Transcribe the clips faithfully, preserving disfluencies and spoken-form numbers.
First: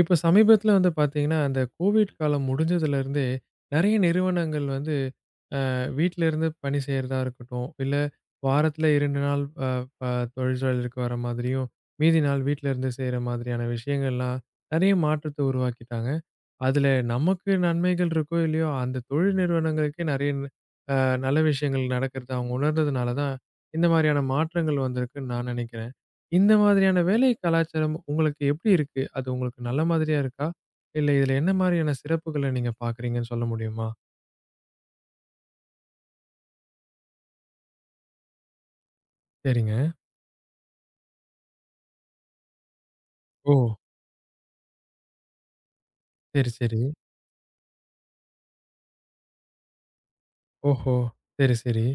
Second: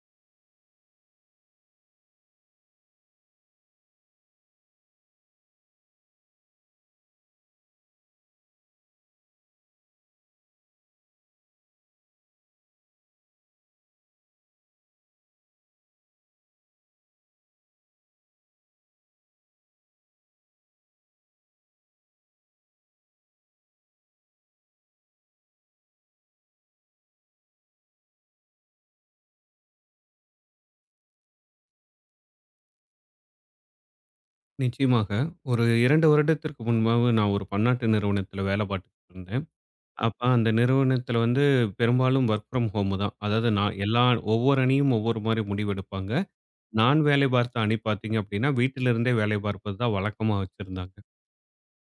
இப்ப சமீபத்துல வந்து பார்த்தீங்கன்னா, அந்த கோவிட் காலம் முடிஞ்சதுலருந்தே, நெறைய நிறுவனங்கள் வந்து அ வீட்லருந்து பணி செய்றதா இருக்கட்டும், இல்ல வாரத்துல இரண்டு நாள் அ ப தொழிற்சாலைக்கு வர மாதிரியும், மீதி நாள் வீட்லருந்து செய்ற மாதிரியான விஷயங்கள்லாம் நெறைய மாற்றத்த உருவாக்கிட்டாங்க. அதுல நமக்கு நன்மைகள் இருக்கோ இல்லையோ, அந்த தொழில் நிறுவனங்களுக்கே நெறைய அ நல்ல விஷயங்கள் நடக்கிறது அவங்க உணர்ந்ததுனால தான், இந்த மாரியான மாற்றங்கள் வந்திருக்குன்னு நான் நெனைக்கிறேன். இந்த மாதிரியான வேலை கலாச்சாரம் உங்களுக்கு எப்படி இருக்கு? அது உங்களுக்கு நல்ல மாதிரியா இருக்கா? இல்ல இதுல என்ன மாரியான சிறப்புகள நீங்க பார்க்குறீங்கன்னு சொல்ல முடியுமா? நிச்சயமாக. ஒரு இரண்டு வருடத்திற்கு முன்பாக நான் ஒரு பன்னாட்டு நிறுவனத்தில வேலை பார்த்துட்டு இருந்தேன். சரிங்க. அப்ப அந்த நிறுவனத்தில வந்து பெரும்பாலும் வொர்க் ஃப்ரம் ஹோம் தான். அதாவது ஓ! நான் எல்லா ஒவ்வொரு அணியும் ஒவ்வொரு மாரி முடிவெடுப்பாங்க. சரி, சரி. நான் வேலை பார்த்த அணி பார்த்தீங்க அப்டின்னா, வீட்டிலிருந்தே வேலை பார்ப்பது தான் வழக்கமா ஓஹோ! வச்சிருந்தாங்க. சரி, சரி.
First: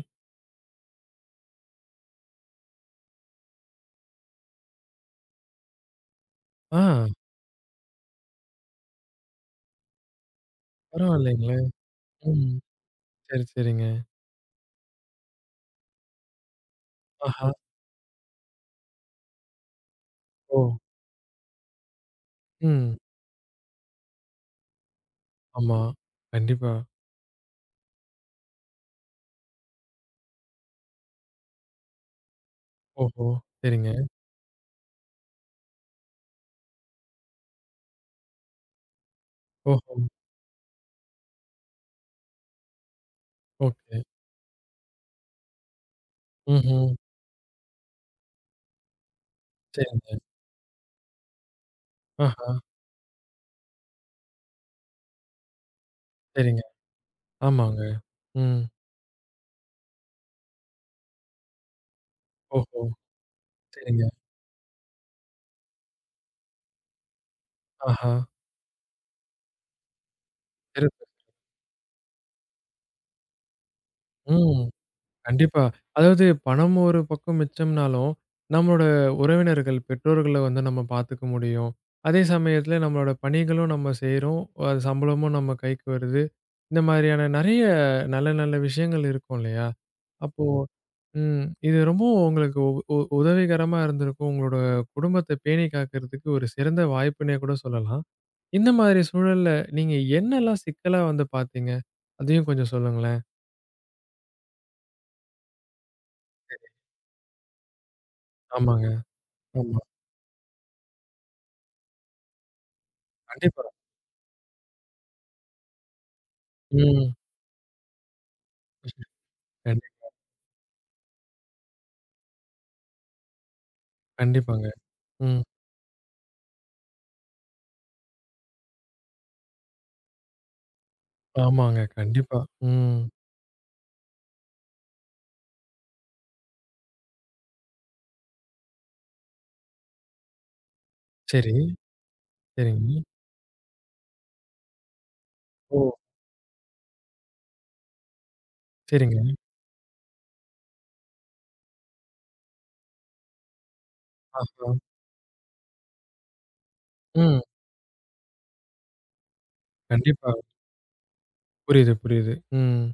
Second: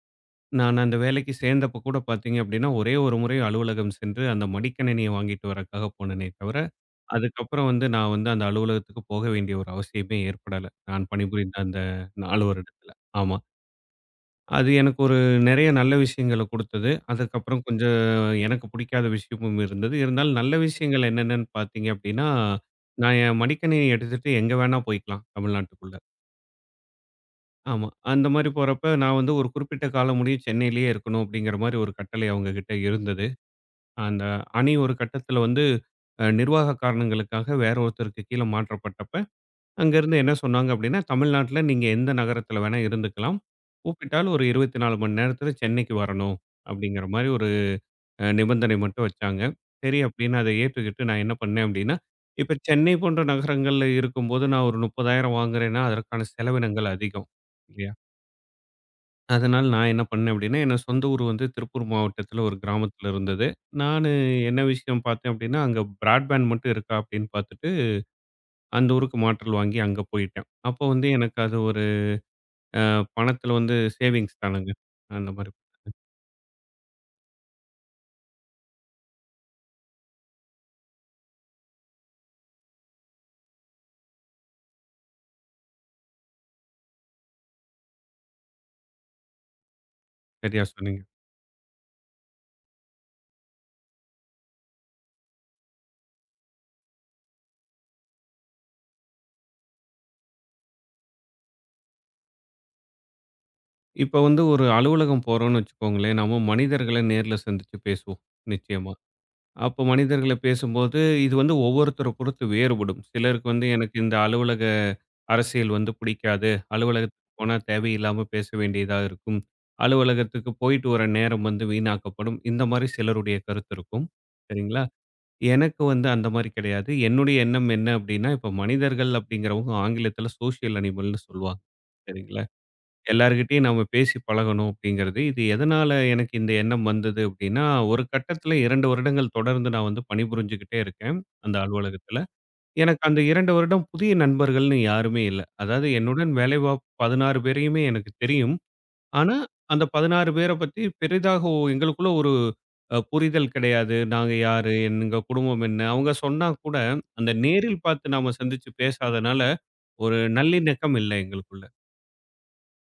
நான் அந்த வேலைக்கு சேர்ந்தப்போ கூட பார்த்தீங்க அப்டின்னா, ஒரே ஒரு முறை அலுவலகம் சென்று அந்த மடிக்கணினிய வாங்கிட்டு வரக்காக போனேனே தவிர, ஆ. அதுக்கப்புறம் வந்து நான் வந்து அந்த அலுவலகத்துக்கு போக வேண்டிய ஒரு அவசியமே ஏற்படல. நான் பணிபுரிந்த பரவாயில்லைங்களே! அந்த நான்கு ம். வருடத்தில. ஆமா. சரி, சரிங்க. அது எனக்கு ஒரு நிறைய நல்ல விஷயங்கள குடுத்தது. ஆஹா! அதுக்கப்புறம் கொஞ்சம் எனக்கு பிடிக்காத விஷயமும் இருந்தது. இருந்தாலும் நல்ல ஓ! விஷயங்கள் என்னென்னன்னு பார்த்தீங்க அப்டின்னா, ம். நான் என் மடிக்கணினிய எடுத்துட்டு எங்க வேணா போய்க்கலாம் ஆமா. தமிழ்நாட்டுக்குள்ள. கண்டிப்பா. ஆமா. அந்த மாரி போறப்ப நான் வந்து ஒரு குறிப்பிட்ட காலம் முடியும் சென்னையிலேயே இருக்கணும் அப்டிங்கிற மாரி ஒரு கட்டளை அவங்க கிட்ட இருந்தது. ஓஹோ! சரிங்க. அந்த அணி ஒரு கட்டத்தில வந்து அ நிர்வாக காரணங்களுக்காக வேற ஒருத்தருக்கு கீழ மாற்றப்பட்டப்ப ஓஹோ! அங்கேருந்து என்ன சொன்னாங்க அப்படின்னா, "தமிழ்நாட்டுல நீங்க எந்த நகரத்துல வேணா இருந்துக்கலாம். ஓகே. கூப்பிட்டால் ஒரு இருபத்தி நான்கு மணி நேரத்துல சென்னைக்கு வரணும்." ம்ஹ்ம். அப்படிங்கிற மாரி ஒரு அ நிபந்தனை மட்டும் வச்சாங்க. சரி சரிங்க. அப்படின்னு அத ஏத்துக்கிட்டு நான் என்ன பண்ணேன் அப்படின்னா, ஆஹா. இப்ப சென்னை போன்ற நகரங்கள்ல இருக்கும்போது நான் ஒரு முப்பதாயிரம் வாங்குறேன்னா, அதற்கான சரிங்க. செலவினங்கள் அதிகம் ஆமாங்க. இல்லையா? ம். அதனால நான் என்ன பண்ணேன் அப்படின்னா, என் சொந்த ஊர் வந்து திருப்பூர் மாவட்டத்துல ஒரு ஓஹோ! கிராமத்துல இருந்தது. நானு சரிங்க. என்ன விஷயம் பார்த்தேன் அப்படின்னா, அங்க பிராட்பேண்ட் மட்டும் இருக்கா அப்படின்னு பார்த்துட்டு, ஆஹா. அந்த ஊருக்கு மாற்றல் வாங்கி அங்க போயிட்டேன். அப்போ சிறப்பு. வந்து எனக்கு அது ஒரு அ பணத்தில வந்து சேவிங்ஸ் ம். தானங்க. அந்த மாரி கண்டிப்பா. அதாவது பணம் ஒரு பக்கம் மிச்சம்னாலும், நம்மளோட உறவினர்கள், பெற்றோர்கள வந்து நம்ம பார்த்துக்க முடியும். அதே சமயத்துல நம்மளோட பணிகளும் நம்ம செய்றோம். அது சம்பளமும் நம்ம கைக்கு வருது. இந்த மாதிரியான நெறைய நல்ல நல்ல விஷயங்கள் இருக்கும் இல்லையா? அப்போ சரியா சொன்னீங்க. ம். இது ரொம்பவும் உங்களுக்கு உ உதவிகரமா இருந்திருக்கும். உங்களோட குடும்பத்த பேணி காக்கிறதுக்கு ஒரு சிறந்த வாய்ப்புன்னே கூட சொல்லலாம். இந்த மாதிரி சூழல்ல நீங்க என்னெல்லாம் சிக்கலா வந்து பார்த்தீங்க? அதையும் கொஞ்சம் சொல்லுங்களேன். இப்ப வந்து ஒரு அலுவலகம் போறோம்ன்னு வச்சுக்கோங்களேன், நம்ம மனிதர்கள நேர்ல சந்திச்சு பேசுவோம், ஆமாங்க. நிச்சயமா. ஆமா. அப்போ மனிதர்கள பேசும்போது, இது வந்து ஒவ்வொருத்தர பொறுத்து வேறுபடும். சிலருக்கு கண்டிப்பா. வந்து எனக்கு இந்த அலுவலக அரசியல் வந்து பிடிக்காது. ம். அலுவலகத்துக்கு போனா தேவையில்லாம பேச வேண்டியதா இருக்கும். கண்டி அலுவலகத்துக்கு போயிட்டு வர நேரம் வந்து வீணாக்கப்படும். இந்த மாரி சிலருடைய கருத்து இருக்கும். கண்டிப்பாங்க. சரிங்களா? ம். எனக்கு வந்து அந்த மாரி கிடையாது. என்னுடைய எண்ணம் என்ன அப்டின்னா, இப்ப மனிதர்கள் அப்டிங்கிறவங்க ஆங்கிலத்தில சோசியல் அனிமல்ன்னு சொல்லுவாங்க. ஆமாங்க. கண்டிப்பா. சரிங்களா? ம். எல்லார்கிட்டயும் நம்ம பேசி பழகணும் அப்டிங்கிறது. இது எதனால எனக்கு இந்த எண்ணம் வந்தது அப்டின்னா, ஒரு கட்டத்தில இரண்டு வருடங்கள் தொடர்ந்து நான் வந்து பணிபுரிஞ்சுகிட்டே இருக்கேன், சரி. அந்த அலுவலகத்தில. சரிங்க. எனக்கு அந்த இரண்டு வருடம் புதிய நண்பர்கள்ன்னு யாருமே இல்ல. ஓ! அதாவது என்னுடன் வேலை பா பதினாறு பேரையுமே எனக்கு தெரியும். சரிங்க. ஆனா, அந்த பதினாறு பேர பத்தி பெரிதாக ஒ எங்களுக்குள்ள ஒரு அ புரிதல் கிடையாது. நாங்க ஆஹா. யாரு? எங்க குடும்பம் என்ன? அவங்க சொன்னா கூட, அந்த ம். நேரில் பார்த்து நாம சந்திச்சு பேசாதனால, ஒரு கண்டிப்பா. நல்லிணக்கம் இல்ல எங்களுக்குள்ள. புரியுது, புரியுது. ம்.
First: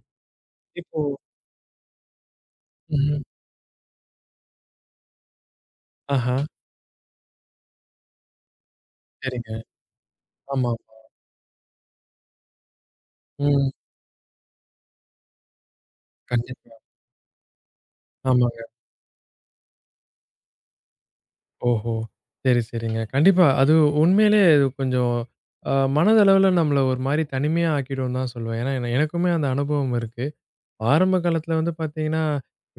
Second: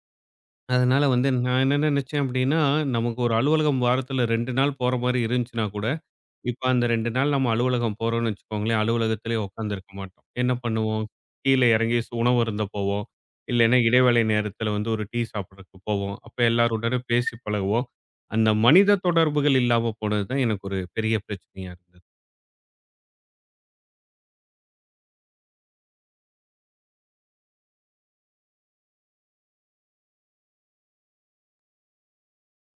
இப்போ அதனால வந்து நான் என்ன நினைச்சேன் அப்படின்னா, நமக்கு ம். ஒரு அலுவலகம் வாரத்துல இரண்டு நாள் போற மாரி இருந்துச்சுன்னா கூட, ஆஹா. இப்ப அந்த இரண்டு நாள் நம்ம அலுவலகம் போறோம்னு வச்சுக்கோங்களேன், அலுவலகத்திலே சரிங்க. உட்காந்துருக்க மாட்டோம். என்ன ஆமா. பண்ணுவோம்? கீழ இறங்கி ஸ் உணவு அருந்த போவோம். ம். இல்லைன்னா இடைவேளை நேரத்தில வந்து ஒரு டீ சாப்பிடறக்கு போவோம். அப்ப கண்டிப்பா. எல்லாருடனும் பேசி பழகுவோம். அந்த ஆமாங்க. மனித தொடர்புகள் இல்லாம போனது தான் எனக்கு ஒரு பெரிய பிரச்சனையா ஓஹோ! இருந்தது. சரி, சரிங்க. கண்டிப்பா. அது உண்மையிலே இது கொஞ்சம் அ மனதளவுல நம்மள ஒரு மாரி தனிமையா ஆக்கிடும்னு தான் சொல்லுவேன். ஏன்னா, என எனக்குமே அந்த அனுபவம் இருக்கு. ஆரம்ப காலத்துல வந்து பார்த்தீங்கன்னா,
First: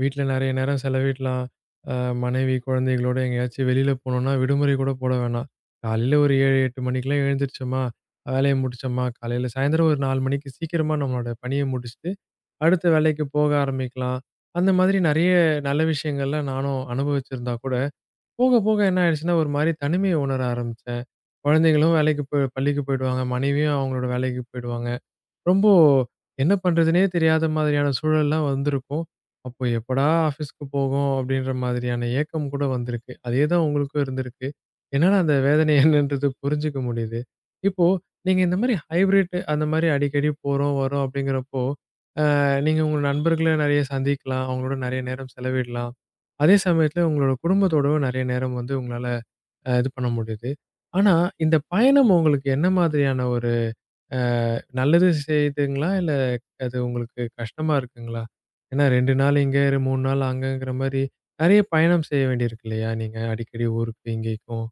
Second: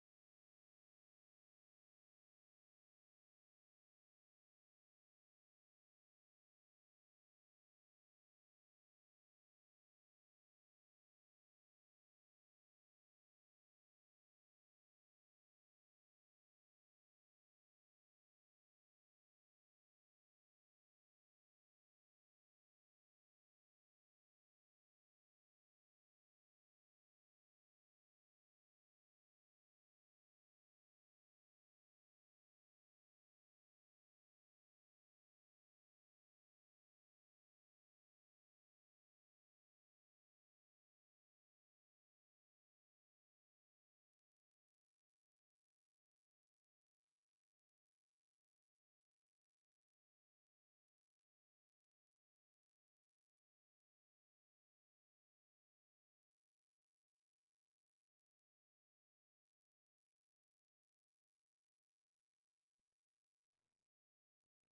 வீட்ல நெறைய நேரம் செலவிடலாம். அ மனைவி, குழந்தைகளோட எங்கேயாச்சும் வெளியில போனோம்னா, விடுமுறை கூட போட வேணாம். காலையில ஒரு ஏழு, எட்டு மணிக்கெல்லாம் எழுந்திரிச்சோமா, வேலைய முடிச்சோமா, காலையில சாயந்தரம் ஒரு நான்கு மணிக்கு சீக்கிரமா நம்மளோட பணிய முடிச்சுட்டு, அடுத்த வேலைக்கு போக ஆரம்பிக்கலாம். அந்த மாதிரி நெறைய நல்ல விஷயங்கள்லாம் நானும் அனுபவிச்சிருந்தா கூட போக, போக என்ன ஆயிடுச்சுன்னா, ஒரு மாரி தனிமைய உணர ஆரம்பிச்சேன். குழந்தைகளும் வேலைக்கு போய் பள்ளிக்கு போயிடுவாங்க. மனைவியும் அவங்களோட வேலைக்கு போயிடுவாங்க. ரொம்ப என்ன பண்றதுன்னே தெரியாத மாதிரியான சூழல்லாம் வந்திருக்கும். அப்போ எப்படா ஆஃபீஸ்க்கு போகும் அப்படின்ற மாதிரியான ஏக்கம் கூட வந்திருக்கு. அதே தான் உங்களுக்கும் இருந்திருக்கு. என்னால அந்த வேதனை என்னன்றது புரிஞ்சுக்க முடியுது. இப்போ நீங்க இந்த மாரி ஹைபிரிட் அந்த மாரி அடிக்கடி போறோம், வரோம் அப்படிங்கிறப்போ, அ நீங்க உங்க நண்பர்கள நெறைய சந்திக்கலாம். அவங்களோட நெறைய நேரம் செலவிடலாம். அதே சமயத்துல உங்களோட குடும்பத்தோடவும் நெறைய நேரம் வந்து உங்களால அ இது பண்ண முடியுது. ஆனா, இந்த பயணம் உங்களுக்கு என்ன மாதிரியான ஒரு அ நல்லது செய்துங்களா? இல்ல அது உங்களுக்கு கஷ்டமா இருக்குங்களா? ஏன்னா இரண்டு நாள் இங்க, மூன்று நாள் அங்கங்கிற மாரி நெறைய பயணம் செய்ய வேண்டியிருக்கு இல்லையா? நீங்க அடிக்கடி ஊருக்கு இங்கேக்கும்.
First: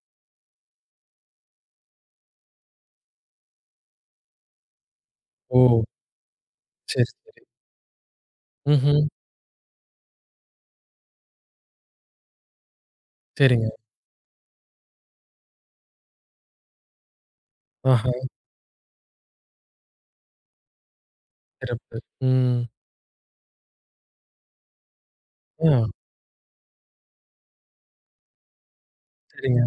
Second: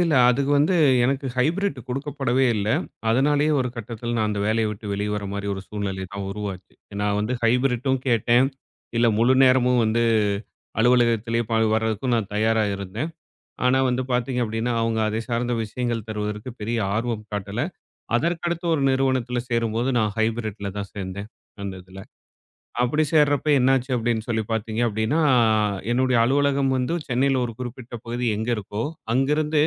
இல்ல அதுக்கு வந்து எனக்கு ஹைபிரிட் குடுக்கப்படவே இல்ல. அதனாலேயே ஒரு கட்டத்தில நான் அந்த வேலைய விட்டு வெளிய வர மாரி ஒரு ஓ! சூழ்நிலை தான் உருவாச்சு. சரி, நான் வந்து சரி. ஹைபிரிட்டும் கேட்டேன். ம்ஹ்ம். இல்ல முழு நேரமும் வந்து அலுவலகத்திலேயே ப வர்றதுக்கும் நான் தயாரா இருந்தேன். சரிங்க. ஆனா வந்து பார்த்தீங்க அப்படின்னா, அவங்க அதை சார்ந்த விஷயங்கள் தருவதற்கு பெரிய ஆர்வம் காட்டல. ஆஹா, அதற்கடுத்து ஒரு நிறுவனத்தில சேரும்போது நான் ஹைபிரிட்ல தான் சேர்ந்தேன், அந்த சிறப்பு. இதில. ம். அப்படி சேர்றப்ப என்னாச்சு அப்படின்னு சொல்லி பார்த்தீங்க அப்படின்னா, ஆ, என்னுடைய அலுவலகம் வந்து சென்னையில ஒரு குறிப்பிட்ட பகுதி எங்க இருக்கோ, அங்கிருந்து சரிங்க.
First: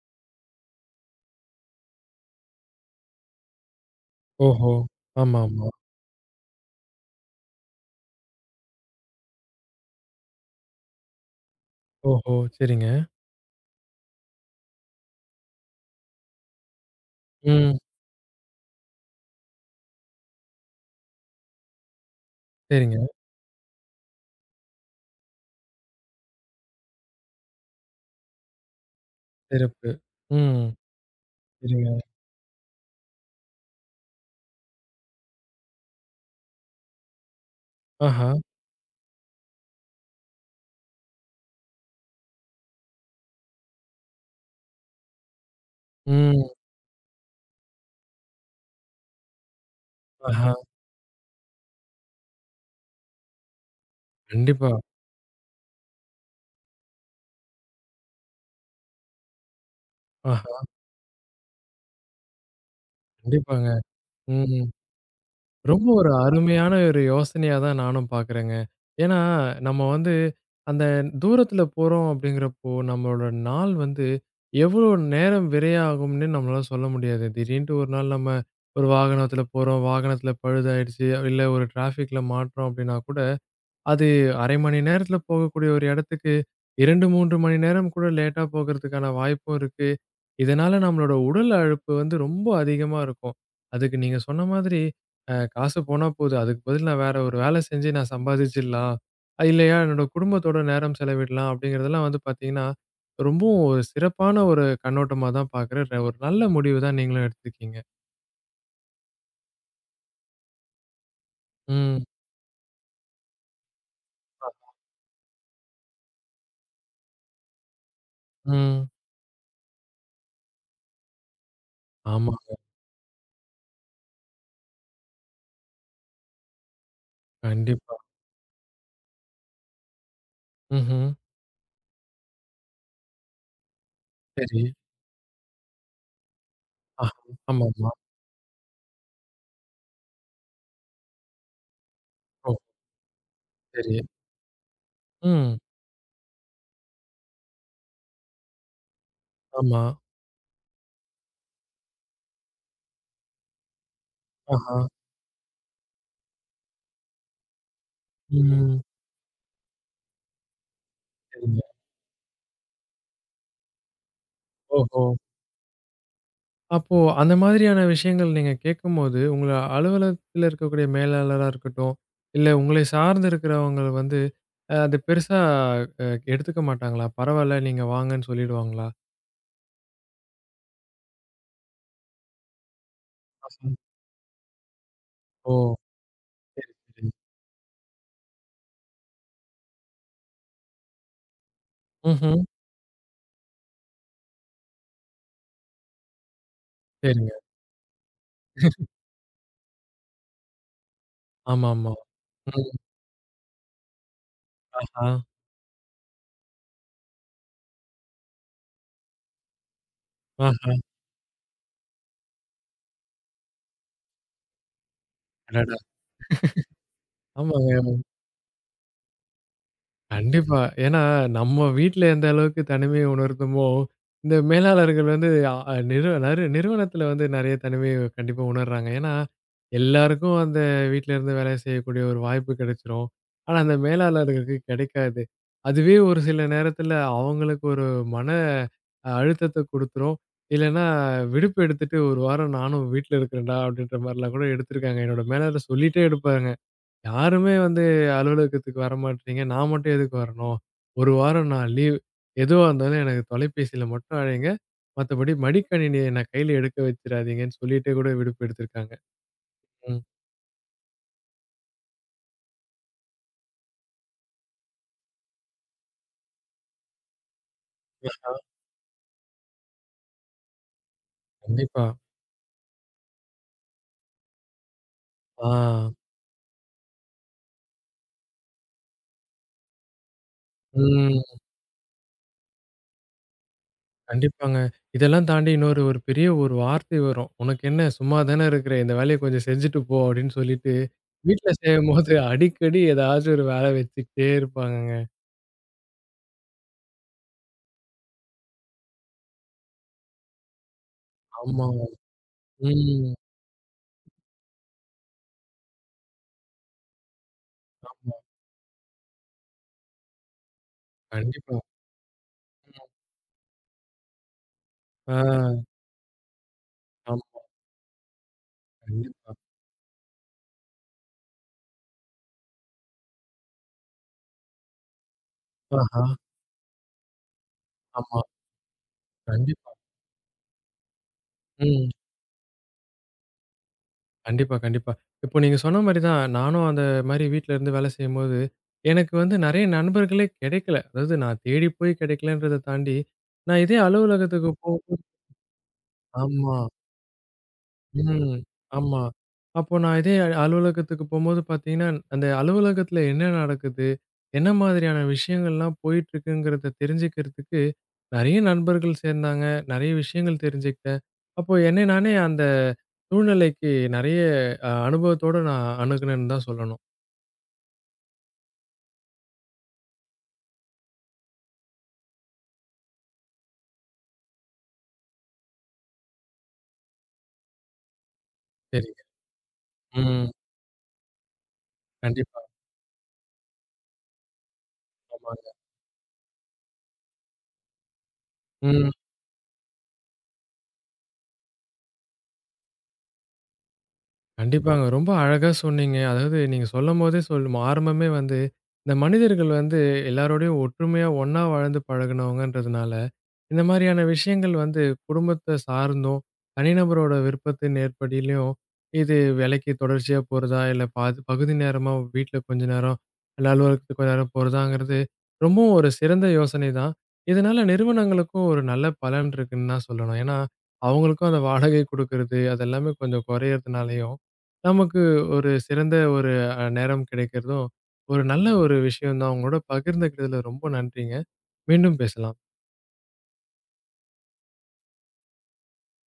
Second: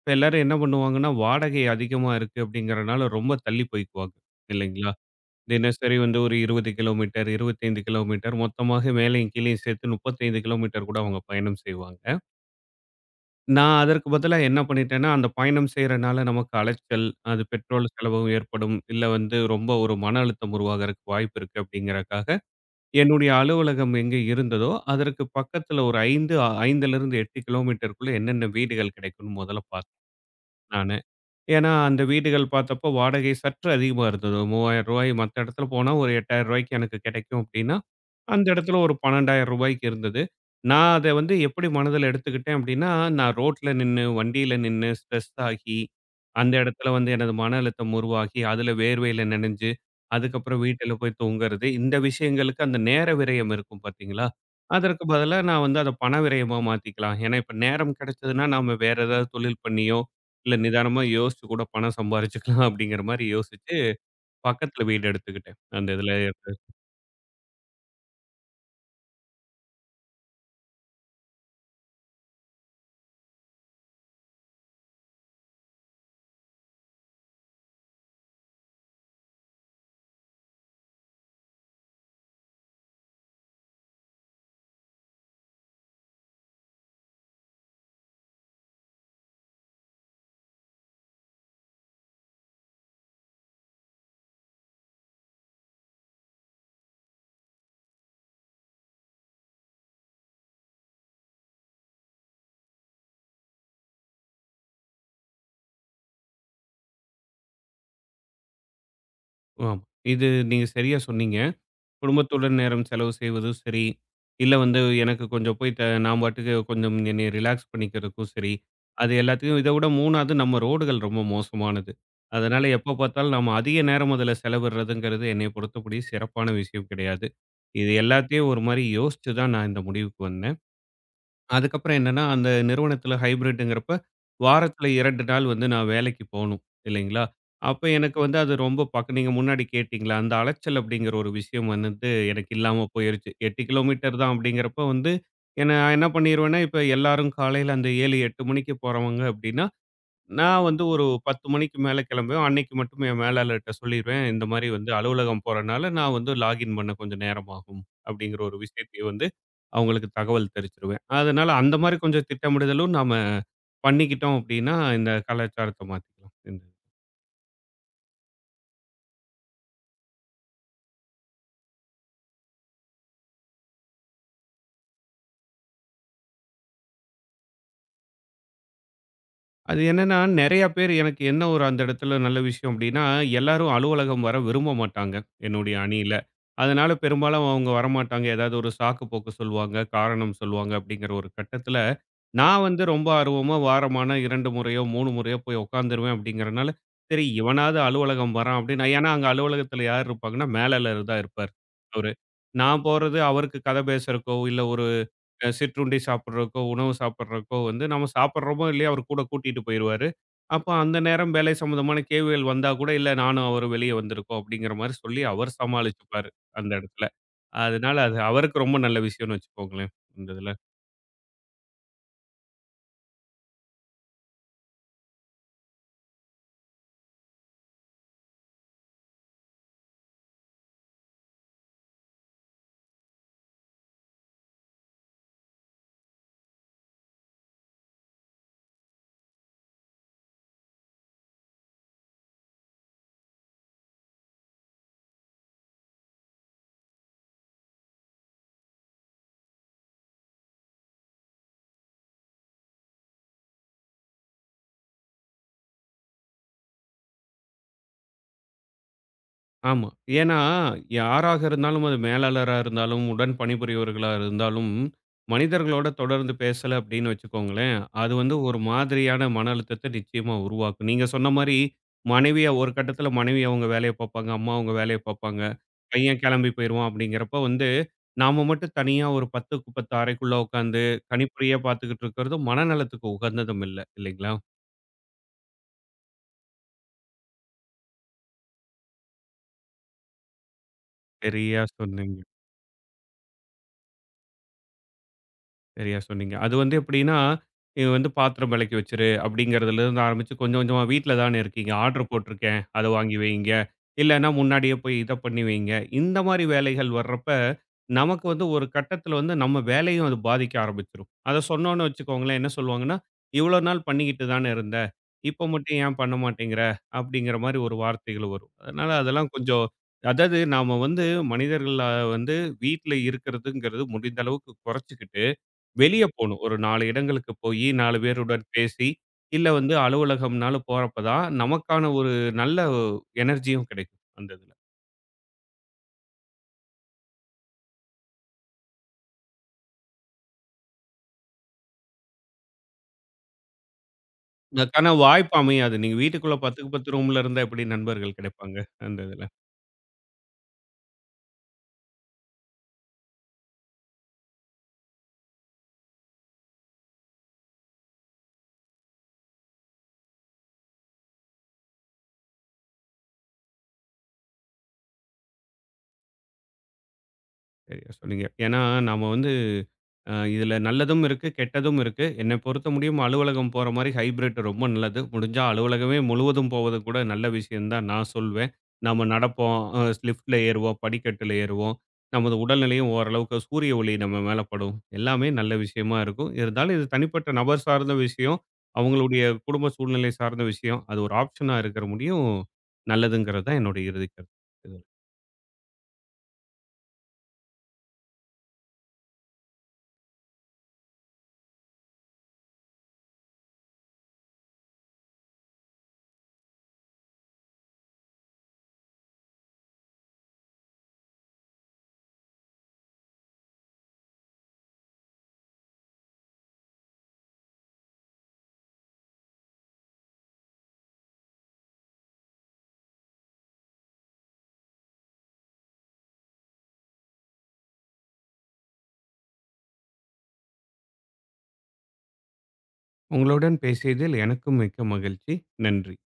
இப்ப எல்லாரும் என்ன பண்ணுவாங்கன்னா, வாடகை அதிகமா இருக்கு அப்படிங்கிறனால ரொம்ப தள்ளி போய்க்குவாங்க, ஓஹோ! இல்லைங்களா? ஆமாமா. தினசரி வந்து ஒரு இருபது கிலோமீட்டர், இருபத்தி ஐந்து கிலோமீட்டர் மொத்தமாக மேலயும் கீழயும் சேர்த்து முப்பத்தி ஐந்து கிலோமீட்டர் கூட அவங்க பயணம் செய்வாங்க. ஓஹோ! சரிங்க. நான் அதற்கு பதிலா என்ன பண்ணிட்டேன்னா, அந்த பயணம் செய்றனால நமக்கு அலைச்சல், அது ம். பெட்ரோல் செலவும் ஏற்படும். இல்ல வந்து ரொம்ப ஒரு மன அழுத்தம் உருவாகுறதுக்கு வாய்ப்பு இருக்கு அப்படிங்கிறக்காக, சரிங்க. என்னுடைய அலுவலகம் எங்கே இருந்ததோ, அதற்கு பக்கத்துல ஒரு ஐந்து, 5லிருந்து எட்டு கிலோமீட்டருக்குள்ள என்னென்ன வீடுகள் கிடைக்கும்னு முதல்ல சிறப்பு. பார்த்தேன் ம். நானு. ஏன்னா, சரிங்க. அந்த வீடுகள் பார்த்தப்போ வாடகை சற்று அதிகமா இருந்தது. ரூ. மூவாயிரம் மத்த இடத்துல போனா ஒரு ரூ. எட்டாயிரம் எனக்கு கிடைக்கும் அப்படின்னா, ஆஹா. அந்த இடத்துல ஒரு ரூ. பன்னிரண்டாயிரம் இருந்தது. நான் அத வந்து எப்படி மனதில எடுத்துக்கிட்டேன் அப்படின்னா, நான் ரோட்ல நின்னு, வண்டியில நின்னு ஸ்ட்ரெஸ் ஆகி, ம். அந்த இடத்துல வந்து எனது மன அழுத்தம் உருவாகி, அதுல வேர்வையில நனைஞ்சு, ஆஹா. அதுக்கப்புறம் வீட்டில போய் தூங்குறது, இந்த விஷயங்களுக்கு அந்த நேர விரயம் இருக்கும் பார்த்தீங்களா? கண்டிப்பா. அதற்கு பதிலா நான் வந்து அத பண விரயமா மாத்திக்கலாம். ஏன்னா, இப்ப நேரம் கிடைச்சதுன்னா நாம வேற ஏதாவது தொழில் பண்ணியோ இல்ல ஆஹா. நிதானமா யோசிச்சு கூட பணம் சம்பாரிச்சுக்கலாம் அப்படிங்கிற மாரி கண்டிப்பாங்க. யோசிச்சு, ம். பக்கத்துல வீடு எடுத்துக்கிட்டேன். ரொம்ப அந்த ஒரு இதுல இருந்து. அருமையான ஒரு யோசனையா தான் நானும் பார்க்குறேங்க. ஏன்னா, நம்ம வந்து அந்த தூரத்தில போறோம் அப்படிங்கிறப்போ, நம்மளோட நாள் வந்து எவ்வளோ நேரம் விரையாகும்னு நம்மளால சொல்ல முடியாது. திடீர்ன்ட்டு ஒரு நாள் நம்ம ஒரு வாகனத்தில போறோம், வாகனத்தில பழுதாயிடுச்சு, இல்ல ஒரு டிராஃபிக்ல மாட்றோம் அப்படின்னா கூட, அது அரை மணி நேரத்தில போகக்கூடிய ஒரு இடத்துக்கு இரண்டு, மூன்று மணி நேரம் கூட லேட்டா போகறதுக்கான வாய்ப்பும் இருக்கு. இதனால நம்மளோட உடல் அழுப்பு வந்து ரொம்ப அதிகமா இருக்கும். அதுக்கு நீங்க சொன்ன மாதிரி, அ காசு போனா போது. அதுக்கு பதில் நான் வேற ஒரு வேலை செஞ்சு நான் சம்பாதிச்சிடலாம். அ இல்லையா என்னோட குடும்பத்தோட நேரம் செலவிடலாம் அப்படிங்கிறதெல்லாம் வந்து பார்த்தீங்கன்னா, ரொம்பவும் ஒரு சிறப்பான ஒரு கண்ணோட்டமா தான் பார்க்குறேன். ர ஒரு நல்ல முடிவு தான் நீங்களும் எடுத்திருக்கீங்க. ஆமா. இது நீங்க சரியா சொன்னீங்க. ம், குடும்பத்துடன் நேரம் செலவு செய்வதும் சரி, இல்ல வந்து எனக்கு கொஞ்சம் போய் த நான் பாட்டுக்கு கொஞ்சம் என்னைய ரிலாக்ஸ் பண்ணிக்கிறதுக்கும் சரி, ம். அது எல்லாத்தையும் இத விட 3வது நம்ம ரோடுகள் ரொம்ப மோசமானது. ஆமா, அதனால எப்ப பார்த்தாலும் நம்ம அதிக நேரம் அதுல செலவிடுறதுங்கிறது என்னைய பொறுத்தபடி சிறப்பான விஷயம் கிடையாது. இது கண்டிப்பா. எல்லாத்தையும் ஒரு மாரி யோசிச்சு தான் நான் இந்த முடிவுக்கு வந்தேன். ம்ஹ்ம். அதுக்கப்புறம் என்னன்னா, அந்த நிறுவனத்தில ஹைபிரிட்ங்கிறப்ப, சரி. வாரத்தில இரண்டு நாள் வந்து நான் வேலைக்கு போணும், ஆஹா. இல்லைங்களா? அப்ப ஆமாமா. எனக்கு வந்து அது ரொம்ப பக்க நீங்க முன்னாடி கேட்டீங்கல்ல, அந்த அலைச்சல் அப்படிங்கிற ஒரு விஷயம் வந்துட்டு எனக்கு ஓ! இல்லாம போயிருச்சு. எட்டு சரி. கிலோமீட்டர் தான் அப்படிங்கிறப்ப வந்து, ம். என்ன நான் என்ன பண்ணிருவேன்னா, இப்ப எல்லாரும் காலையில அந்த ஏழு, எட்டு மணிக்கு போறவங்க அப்படின்னா, ஆமா. நான் வந்து ஒரு பத்து மணிக்கு மேல கிளம்புவேன். அன்னைக்கு மட்டும் என் மேலாளர்ட்ட சொல்லிருவேன். இந்த மாரி ஆஹா. வந்து அலுவலகம் போறனால, நான் வந்து லாகின் பண்ண கொஞ்சம் நேரம் ஆகும். அப்படிங்கிற ஒரு ம். விஷயத்தை வந்து அவங்களுக்கு தகவல் தெரிவிச்சுருவேன். அதனால சரிங்க. அந்த மாரி கொஞ்சம் திட்டமிடுதலும் நாம பண்ணிக்கிட்டோம் அப்படின்னா, ஓஹோ! இந்த கலாச்சாரத்த மாத்திக்கலாம். இந்த அப்போ அந்த மாதிரியான விஷயங்கள் நீங்க கேட்கும்போது, உங்கள அலுவலகத்தில இருக்கக்கூடிய மேலாளரா இருக்கட்டும், இல்ல உங்களை சார்ந்து இருக்கிறவங்க வந்து அ அது பெருசா அ எடுத்துக்க மாட்டாங்களா? பரவால்ல நீங்க வாங்கன்னு சொல்லிடுவாங்களா? அது என்னன்னா, நெறைய பேர் எனக்கு என்ன ஒரு அந்த இடத்துல நல்ல விஷயம் அப்படின்னா, எல்லாரும் ஆஹ. அலுவலகம் வர விரும்ப மாட்டாங்க, என்னுடைய ஓ! அணியில. அதனால பெரும்பாலும் அவங்க வரமாட்டாங்க. ஏதாவது ஒரு சாக்கு போக்கு சொல்லுவாங்க, காரணம் சொல்லுவாங்க அப்படிங்கிற ஒரு கட்டத்துல ம்ஹ்ம். நான் வந்து ரொம்ப ஆர்வமா வாரமான இரண்டு முறையோ, மூன்று முறையோ போய் உட்காந்துருவேன் அப்படிங்கிறனால, சரி சரிங்க. இவனாவது அலுவலகம் வரான் அப்படின்னு ஏன்னா அங்க அலுவலகத்துல யார் இருப்பாங்கன்னா, மேலாளர் தான் இருப்பார் ஆமாமா. அவரு. ம். நான் போறது அவருக்கு கதை பேசுறக்கோ, இல்ல ஒரு ஆஹா. அ சிற்றுண்டி சாப்பிடுறக்கோ, உணவு சாப்பிடுறக்கோ வந்து நம்ம சாப்பிடுறோமோ இல்லையோ அவர் கூட கூட்டிட்டு போயிருவாரு. அப்ப ஆஹா. அந்த நேரம் வேலை சம்பந்தமான கேள்விகள் வந்தா கூட, இல்ல நானும் அவரும் வெளிய வந்திருக்கோம் அப்படிங்கிற மாரி சொல்லி அவர் அடடா! சமாளிச்சுப்பாரு அந்த இடத்துல. ஆமாங்க. அதனால அது அவருக்கு ரொம்ப நல்ல விஷயம்னு வச்சுக்கோங்களேன், இந்த இதுல. கண்டிப்பா. ஏன்னா, நம்ம வீட்ல எந்த அளவுக்கு தனிமைய உணர்ந்தோமோ, இந்த மேலாளர்கள் வந்து அ அ, நிறு நறு நிறுவனத்தில வந்து நெறைய தனிமைய கண்டிப்பா உணர்றாங்க. ஏன்னா, எல்லாருக்கும் அந்த வீட்ல இருந்து வேலை செய்யக்கூடிய ஒரு வாய்ப்பு கிடைச்சிரும். ஆனா, அந்த மேலாளர்களுக்கு கிடைக்காது. அதுவே ஒரு சில நேரத்தில அவங்களுக்கு ஒரு மன அழுத்தத்த குடுத்துரும். இல்லன்னா, விடுப்பு எடுத்துட்டு ஒரு வாரம் நானும் வீட்ல இருக்கிறேன்டா! அப்படின்ற மாரிலாம் கூட எடுத்திருக்காங்க. என்னோட மேலாளர் சொல்லிட்டே எடுப்பாங்க. யாருமே வந்து அலுவலகத்துக்கு வரமாட்றீங்க. நான் மட்டும் எதுக்கு வரணும்? ஒரு வாரம் நான் லீவ். எதுவா இருந்தாலும் எனக்கு தொலைபேசியில மட்டும் அழைங்க. மத்தபடி மடிக்கணினிய நான் கையில எடுக்க வச்சுறாதீங்கன்னு சொல்லிட்டே கூட விடுப்பு எடுத்திருக்காங்க. ஆமா. ம். ஏன்னா, யாராக இருந்தாலும் அது மேலாளரா இருந்தாலும், உடன் பணிபுரியவர்களா இருந்தாலும், மனிதர்களோட தொடர்ந்து பேசல அப்படின்னு வச்சுக்கோங்களேன், அது வந்து ஒரு மாதிரியான மன அழுத்தத்த நிச்சயமா உருவாக்கும். நீங்க சொன்ன மாரி, கண்டிப்பா. மனைவியா ஒரு கட்டத்தில மனைவி அவங்க வேலைய பாப்பாங்க, அம்மா அவங்க வேலைய பாப்பாங்க, ஆ. பையன் கிளம்பி போயிருவான் அப்படிங்கிறப்ப வந்து, நாம மட்டும் தனியா ஒரு 10க்கு பத்து அறைக்குள்ள உட்காந்து, ம். கணிப்பொறியா பார்த்துக்கிட்டு இருக்கிறதும் மனநலத்துக்கு உகந்ததும் இல்ல. இல்லைங்களா? கண்டிப்பாங்க. இதெல்லாம் தாண்டி இன்னொரு ஒரு பெரிய ஒரு வார்த்தை வரும். "உனக்கு என்ன சும்மா தானே இருக்கிற. இந்த வேலைய கொஞ்சம் செஞ்சுட்டு போ" அப்படின்னு சொல்லிட்டு, வீட்ல சரியா செய்யும்போது சொன்னீங்க. அடிக்கடி ஏதாச்சும் ஒரு வேல வச்சுக்கிட்டே இருப்பாங்கங்க. சரியா சொன்னீங்க. அது வந்து எப்படின்னா, இது வந்து பாத்திரம் வெளக்கி வச்சுரு அப்படிங்கிறதுலருந்து ஆரம்பிச்சு கொஞ்சம் கொஞ்சமா வீட்ல தானே ஆமா. இருக்கீங்க. ஆர்டர் போட்டிருக்கேன், அத ம். வாங்கி வைங்க. இல்லன்னா முன்னாடியே போய் இத பண்ணி வைங்க. இந்த மாரி வேலைகள் வர்றப்ப, ஆமா. நமக்கு வந்து ஒரு கட்டத்துல வந்து நம்ம வேலையும் அது பாதிக்க ஆரம்பிச்சுரும். அத கண்டிப்பா. சொன்னோம்னு வச்சுக்கோங்களேன், என்ன சொல்லுவாங்கன்னா, "இவ்வளோ நாள் பண்ணிக்கிட்டு தானே இருந்த. இப்ப ஆ. மட்டும் ஏன் பண்ண மாட்டேங்கிற?" ஆமா. அப்படிங்கிற மாரி ஒரு வார்த்தைகள் வரும். அதனால அதெல்லாம் கண்டிப்பா. கொஞ்சம் அதாவது நாம வந்து மனிதர்கள வந்து வீட்ல இருக்கிறதுங்கிறது முடிந்த அளவுக்கு குறைச்சுக்கிட்டு வெளிய ஆஹா. போணும். ஒரு நான்கு இடங்களுக்கு போயி நான்கு ஆமா. பேருடன் பேசி, இல்ல வந்து கண்டிப்பா. அலுவலகம்னாலும் போறப்ப தான் ம். நமக்கான ஒரு நல்ல எனர்ஜியும் கிடைக்கும் அந்த இதுல. கண்டிப்பா, கண்டிப்பா. இப்போ நீங்க சொன்ன மாரி தான், நானும் அந்த மாரி வீட்ல இருந்து வேலை செய்யும்போது, எனக்கு வந்து நெறைய நண்பர்களே கெடைக்கல. அதாவது நான் தேடி போய் கெடைக்கலன்றத தாண்டி, நான் இதே அலுவலகத்துக்கு போ அதுக்கான வாய்ப்பு அமையாது. நீங்க வீட்டுக்குள்ள ஆமா. 10க்கு பத்து ரூம்ல இருந்தா எப்படி நண்பர்கள் ம். கிடைப்பாங்க? அந்த ஆமா. இதுல. அப்போ நான் இதே அ- அலுவலகத்துக்கு போம்போது பார்த்தீங்கன்னா, அந்த அலுவலகத்துல என்ன நடக்குது? என்ன மாதிரியான விஷயங்கள்லாம் போயிட்டுருக்குங்கிறத தெரிஞ்சுக்கிறதுக்கு, நெறைய நண்பர்கள் சேர்ந்தாங்க. நெறைய விஷயங்கள் தெரிஞ்சுக்கிட்டேன். அப்போ என்னை நானே அந்த சூழ்நிலைக்கு நெறைய அ அனுபவத்தோட நான் அணுகுனேன்னு தான் சொல்லணும். சரியா சொன்னீங்க. ஏன்னா நாம வந்து அ இதுல நல்லதும் இருக்கு, கெட்டதும் இருக்கு. என்ன பொறுத்த முடியும் அலுவலகம் போற மாரி ஹைபிரிட் ரொம்ப நல்லது. முடிஞ்சா அலுவலகமே முழுவதும் போவது கூட நல்ல விஷயம் தான் நான் சொல்வேன். சரிங்க. நாம நடப்போம், அ ம். லிஃப்ட்ல ஏறுவோம், படிக்கட்டுல ஏறுவோம். நமது கண்டிப்பா. உடல்நிலையும் ஓரளவுக்கு சூரிய ஒளி நம்ம மேல படும். எல்லாமே ஆமாங்க. நல்ல விஷயமா இருக்கும். இருந்தாலும் இது தனிப்பட்ட நபர் சார்ந்த விஷயம். ம். அவங்களுடைய குடும்ப சூழ்நிலை சார்ந்த விஷயம். அது ஒரு ஆப்ஷனா இருக்கிற முடியும் நல்லதுங்கிறது தான் என்னோட இறுதி கருத்து. கண்டிப்பாங்க. ரொம்ப அழகா சொன்னீங்க. அதாவது நீங்க சொல்லும்போதே சொல்லும் ஆரம்பமே வந்து, இந்த மனிதர்கள் வந்து எல்லாரோடையும் ஒற்றுமையா ஒண்ணா வாழ்ந்து பழகுனவங்கன்றதுனால, இந்த மாரியான விஷயங்கள் வந்து குடும்பத்த சார்ந்தும், தனிநபரோட விருப்பத்தின் ஏற்படிலயும், இது வேலைக்கு தொடர்ச்சியா போறதா, இல்ல பாதி பகுதி நேரமா வீட்ல கொஞ்ச நேரம், இல்ல அலுவலகத்துக்கு கொஞ்ச நேரம் போறதாங்கிறது, ரொம்பவும் ஒரு சிறந்த யோசனை தான். இதனால நிறுவனங்களுக்கும் ஒரு நல்ல பலன் இருக்குன்னு தான் சொல்லணும். ஏன்னா, அவங்களுக்கும் அந்த வாடகை குடுக்குறது, அது எல்லாமே கொஞ்சம் குறையறதுனாலயும், நமக்கு ஒரு சிறந்த ஒரு அ நேரம் கிடைக்கிறதும், ஒரு நல்ல ஒரு விஷயம் தான். உங்களோட பகிர்ந்துக்கிட்டதுல ரொம்ப நன்றிங்க. மீண்டும் பேசலாம். உங்களுடன் பேசியதில் எனக்கும் மிக்க மகிழ்ச்சி. நன்றி.